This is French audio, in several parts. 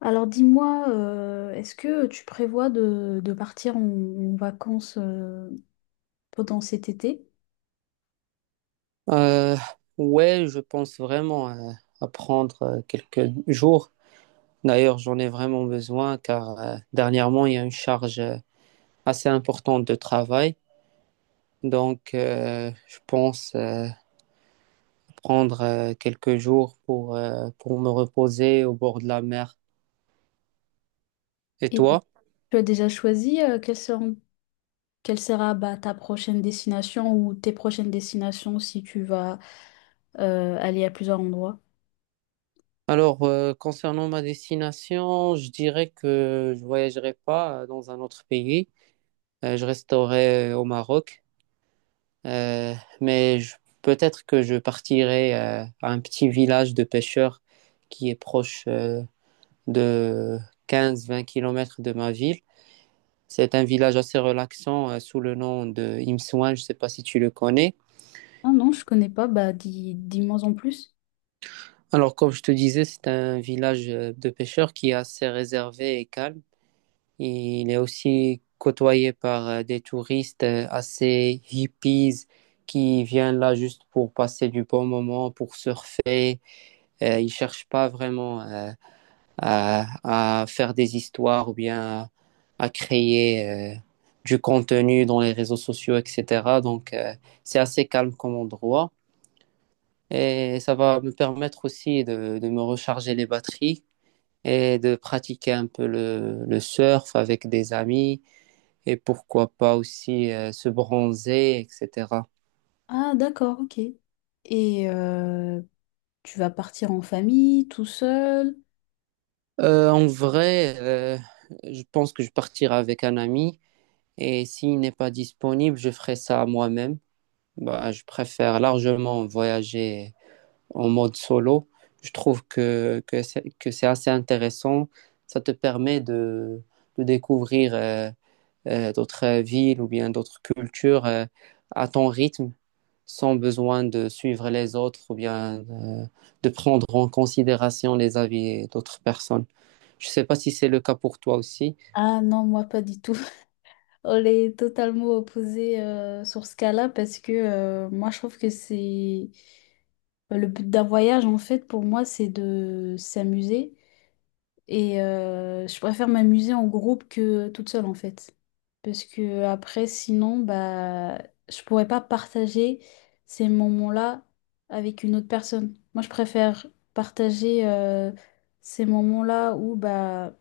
Alors dis-moi, est-ce que tu prévois de partir en vacances pendant cet été? Euh, ouais, je pense vraiment à prendre quelques jours. D'ailleurs, j'en ai vraiment besoin car dernièrement, il y a une charge assez importante de travail. Donc, je pense prendre quelques jours pour me reposer au bord de la mer. Et Et toi? tu as déjà choisi quelle sera ta prochaine destination ou tes prochaines destinations si tu vas aller à plusieurs endroits? Alors, concernant ma destination, je dirais que je voyagerai pas dans un autre pays. Je resterai au Maroc. Euh, mais peut-être que je partirai à un petit village de pêcheurs qui est proche de 15-20 kilomètres de ma ville. C'est un village assez relaxant sous le nom de Imsouane, je ne sais pas si tu le connais. Ah non, je connais pas, bah dis-moi en plus. Alors, comme je te disais, c'est un village de pêcheurs qui est assez réservé et calme. Il est aussi côtoyé par des touristes assez hippies qui viennent là juste pour passer du bon moment, pour surfer. Ils cherchent pas vraiment à faire des histoires ou bien à créer du contenu dans les réseaux sociaux, etc. Donc, c'est assez calme comme endroit. Et ça va me permettre aussi de me recharger les batteries et de pratiquer un peu le surf avec des amis et pourquoi pas aussi se bronzer, etc. Ah d'accord, ok. Et tu vas partir en famille, tout seul? En vrai, je pense que je partirai avec un ami et s'il n'est pas disponible, je ferai ça moi-même. Bah, je préfère largement voyager en mode solo. Je trouve que c'est assez intéressant. Ça te permet de découvrir d'autres villes ou bien d'autres cultures à ton rythme, sans besoin de suivre les autres ou bien de prendre en considération les avis d'autres personnes. Je ne sais pas si c'est le cas pour toi aussi. Ah non, moi pas du tout. On est totalement opposés sur ce cas-là parce que moi je trouve que c'est bah, le but d'un voyage en fait pour moi c'est de s'amuser et je préfère m'amuser en groupe que toute seule en fait parce que après sinon bah je pourrais pas partager ces moments-là avec une autre personne. Moi je préfère partager ces moments-là où bah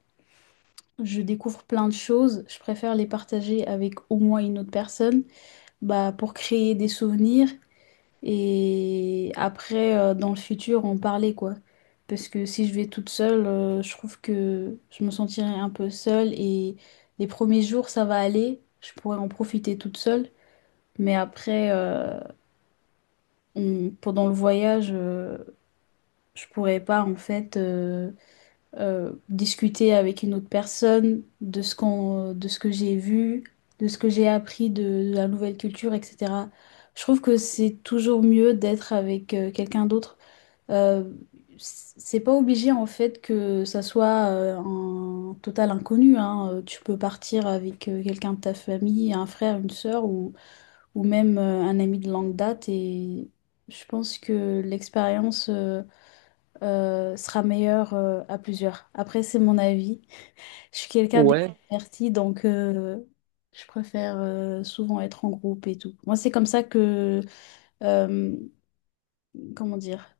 je découvre plein de choses, je préfère les partager avec au moins une autre personne, bah pour créer des souvenirs et après dans le futur en parler quoi. Parce que si je vais toute seule, je trouve que je me sentirai un peu seule et les premiers jours ça va aller, je pourrais en profiter toute seule, mais après pendant le voyage, je pourrais pas en fait. Discuter avec une autre personne de ce de ce que j'ai vu, de ce que j'ai appris de la nouvelle culture, etc. Je trouve que c'est toujours mieux d'être avec quelqu'un d'autre. Euh, c'est pas obligé en fait que ça soit un total inconnu, hein. Tu peux partir avec quelqu'un de ta famille, un frère, une sœur ou même un ami de longue date et je pense que l'expérience sera meilleur à plusieurs. Après, c'est mon avis. Je suis quelqu'un Ouais, d'extraverti, donc je préfère souvent être en groupe et tout. Moi, c'est comme ça que, euh, comment dire,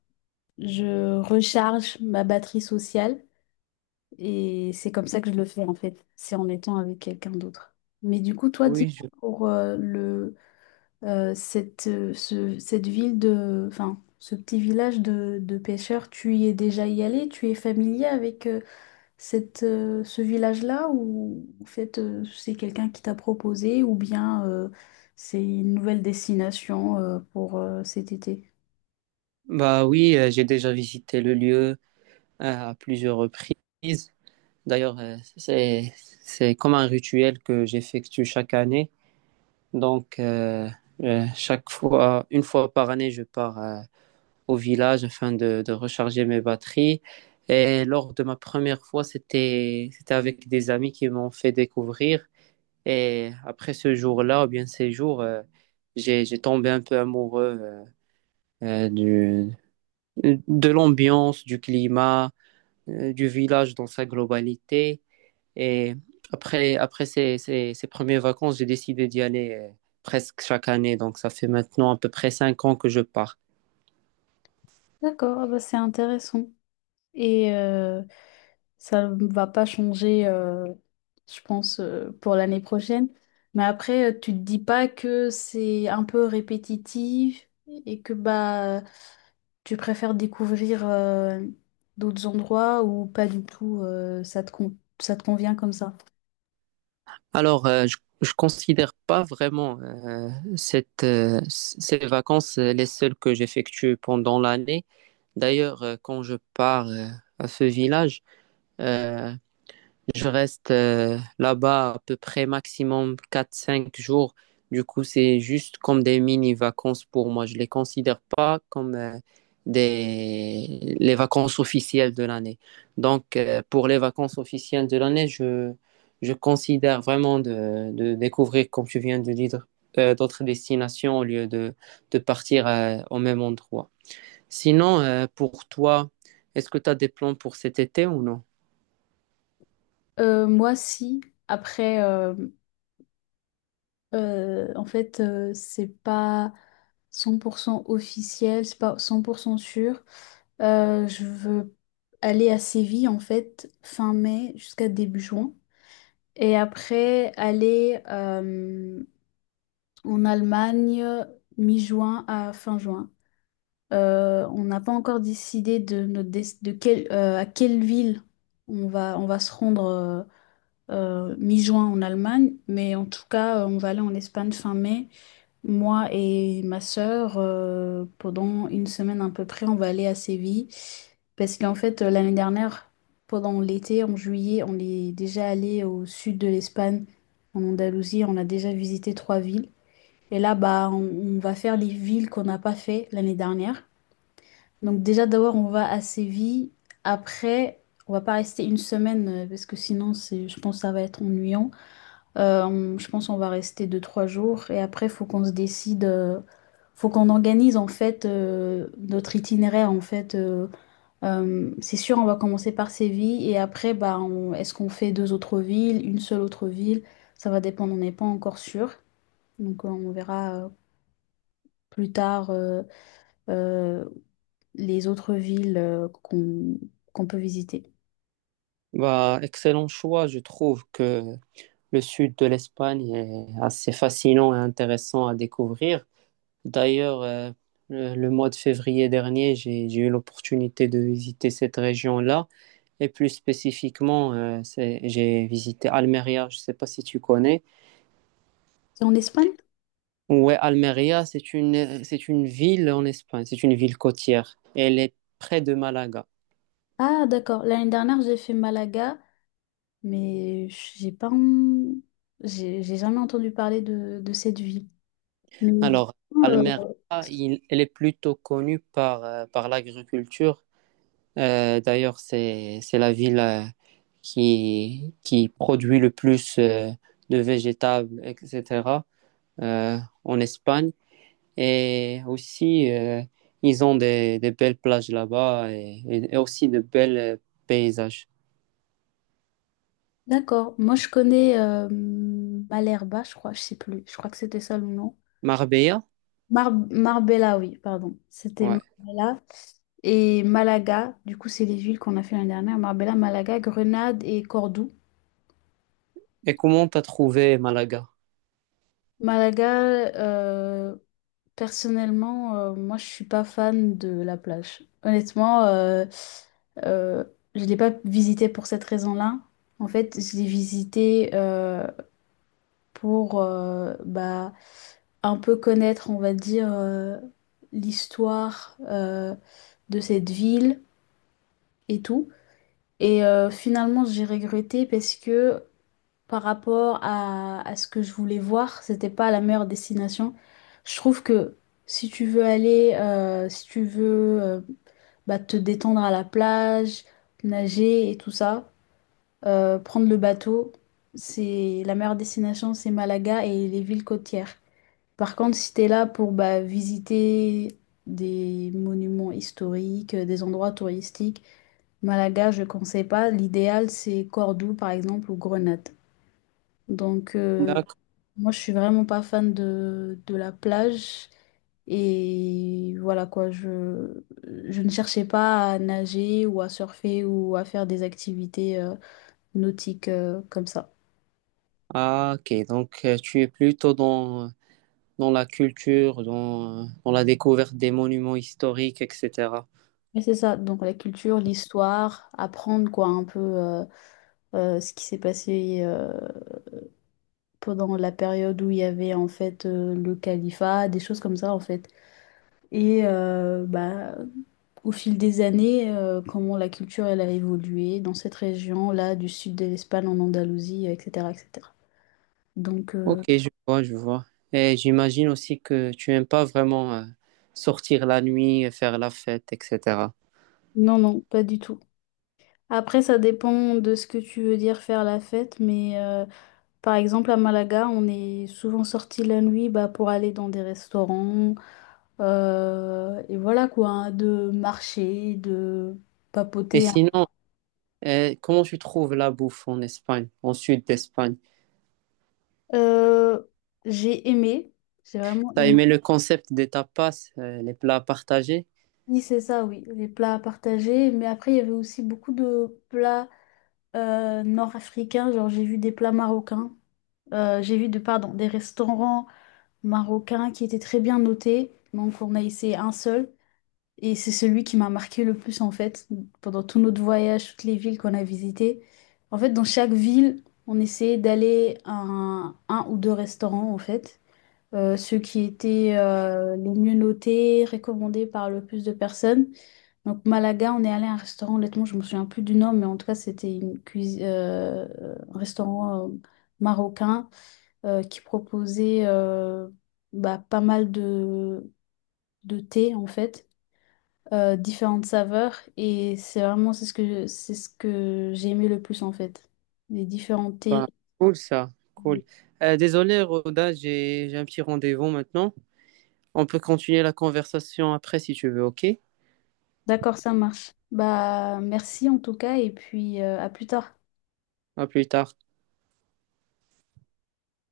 je recharge ma batterie sociale et c'est comme ça que je le fais en fait. C'est en étant avec quelqu'un d'autre. Mais du coup, toi, oui, dis-moi pour le, cette ville de, enfin, ce petit village de pêcheurs, tu y es déjà y allé? Tu es familier avec... ce village-là ou en fait c'est quelqu'un qui t'a proposé ou bien c'est une nouvelle destination pour cet été? bah oui, j'ai déjà visité le lieu à plusieurs reprises. D'ailleurs, c'est comme un rituel que j'effectue chaque année. Donc chaque fois, une fois par année, je pars au village afin de recharger mes batteries. Et lors de ma première fois, c'était avec des amis qui m'ont fait découvrir. Et après ce jour-là, ou bien ces jours, j'ai tombé un peu amoureux euh, du, de l'ambiance, du climat, du village dans sa globalité. Et après, après ces premières vacances, j'ai décidé d'y aller presque chaque année. Donc ça fait maintenant à peu près 5 ans que je pars. D'accord, ah bah c'est intéressant. Et ça ne va pas changer, je pense, pour l'année prochaine. Mais après, tu te dis pas que c'est un peu répétitif et que bah tu préfères découvrir d'autres endroits ou pas du tout, ça te convient comme ça. Alors, je considère pas vraiment ces vacances les seules que j'effectue pendant l'année. D'ailleurs, quand je pars à ce village, euh, je reste là-bas à peu près maximum 4 5 jours. Du coup, c'est juste comme des mini-vacances pour moi. Je ne les considère pas comme les vacances officielles de l'année. Donc, pour les vacances officielles de l'année, je considère vraiment de découvrir, comme tu viens de dire, d'autres destinations au lieu de partir au même endroit. Sinon, pour toi, est-ce que tu as des plans pour cet été ou non? Moi, si. Après, en fait, c'est pas 100% officiel, c'est pas 100% sûr. Je veux aller à Séville, en fait, fin mai jusqu'à début juin. Et après, aller en Allemagne mi-juin à fin juin. On n'a pas encore décidé de, notre des- de quelle- à quelle ville on va se rendre mi-juin en Allemagne, mais en tout cas, on va aller en Espagne fin mai. Moi et ma sœur, pendant une semaine à peu près, on va aller à Séville. Parce qu'en fait, l'année dernière, pendant l'été, en juillet, on est déjà allé au sud de l'Espagne, en Andalousie. On a déjà visité trois villes. Et là, bah, on va faire les villes qu'on n'a pas fait l'année dernière. Donc déjà, d'abord, on va à Séville. Après, on va pas rester une semaine parce que sinon, c'est, je pense que ça va être ennuyant. Je pense qu'on va rester deux, trois jours et après, faut qu'on se décide, faut qu'on organise en fait notre itinéraire en fait. C'est sûr, on va commencer par Séville et après, bah, est-ce qu'on fait deux autres villes, une seule autre ville? Ça va dépendre, on n'est pas encore sûr. Donc, on verra plus tard euh, les autres villes qu'on peut visiter. Bah, excellent choix. Je trouve que le sud de l'Espagne est assez fascinant et intéressant à découvrir. D'ailleurs, le mois de février dernier, j'ai eu l'opportunité de visiter cette région-là. Et plus spécifiquement, j'ai visité Almeria. Je ne sais pas si tu connais. C'est en Espagne? Ouais, Almeria, c'est une ville en Espagne. C'est une ville côtière. Elle est près de Malaga. Ah, d'accord. L'année dernière, j'ai fait Malaga mais j'ai pas, j'ai jamais entendu parler de cette ville. Mais Alors, euh, Almeria, elle est plutôt connue par l'agriculture. D'ailleurs, c'est la ville qui produit le plus de végétables, etc., euh, en Espagne. Et aussi, ils ont des belles plages là-bas et aussi de belles paysages. d'accord, moi je connais Malherba, je crois, je sais plus, je crois que c'était ça le nom. Marbella? Marbella, oui, pardon, c'était Ouais. Marbella et Malaga. Du coup, c'est les villes qu'on a fait l'année dernière. Marbella, Malaga, Grenade et Cordoue. Et comment t'as trouvé Malaga? Malaga, euh, personnellement, moi, je suis pas fan de la plage. Honnêtement, euh, je l'ai pas visitée pour cette raison-là. En fait, je l'ai visitée pour bah, un peu connaître, on va dire, l'histoire de cette ville et tout. Et finalement, j'ai regretté parce que par rapport à ce que je voulais voir, c'était pas la meilleure destination. Je trouve que si tu veux aller, si tu veux bah, te détendre à la plage, nager et tout ça, prendre le bateau, c'est la meilleure destination, c'est Malaga et les villes côtières. Par contre, si t'es là pour bah, visiter des monuments historiques, des endroits touristiques, Malaga, je ne conseille pas. L'idéal, c'est Cordoue, par exemple, ou Grenade. Donc, D'accord. moi, je suis vraiment pas fan de la plage. Et voilà quoi, je ne cherchais pas à nager ou à surfer ou à faire des activités nautiques comme ça. Ah, ok. Donc, tu es plutôt dans la culture, dans la découverte des monuments historiques, etc. Mais c'est ça, donc la culture, l'histoire, apprendre quoi un peu ce qui s'est passé pendant la période où il y avait en fait le califat, des choses comme ça en fait. Et bah au fil des années, comment la culture elle a évolué dans cette région-là, du sud de l'Espagne en Andalousie, etc., etc. Donc, Ok, je vois, je vois. Et j'imagine aussi que tu aimes pas vraiment sortir la nuit, faire la fête, etc. non, non, pas du tout. Après, ça dépend de ce que tu veux dire faire la fête, mais par exemple à Malaga, on est souvent sorti la nuit bah, pour aller dans des restaurants, et voilà quoi, hein, de marcher, de Et papoter, hein. sinon, comment tu trouves la bouffe en Espagne, en sud d'Espagne? Euh, j'ai aimé, j'ai vraiment T'as aimé. aimé le concept des tapas, les plats partagés? Oui, c'est ça, oui, les plats à partager. Mais après, il y avait aussi beaucoup de plats nord-africains. Genre, j'ai vu des plats marocains. J'ai vu de, pardon, des restaurants marocains qui étaient très bien notés. Donc, on a essayé un seul. Et c'est celui qui m'a marqué le plus, en fait, pendant tout notre voyage, toutes les villes qu'on a visitées. En fait, dans chaque ville, on essayait d'aller à un ou deux restaurants, en fait. Ceux qui étaient les mieux notés, recommandés par le plus de personnes. Donc Malaga, on est allé à un restaurant, honnêtement, je me souviens plus du nom, mais en tout cas, c'était une cuisine, un restaurant marocain qui proposait bah, pas mal de thé, en fait, différentes saveurs. Et c'est vraiment c'est ce que j'ai aimé le plus, en fait, les différents thés. Ben, cool ça, cool. Désolé, Roda, j'ai un petit rendez-vous maintenant. On peut continuer la conversation après si tu veux, ok? D'accord, ça marche. Bah, merci en tout cas, et puis à plus tard. À plus tard.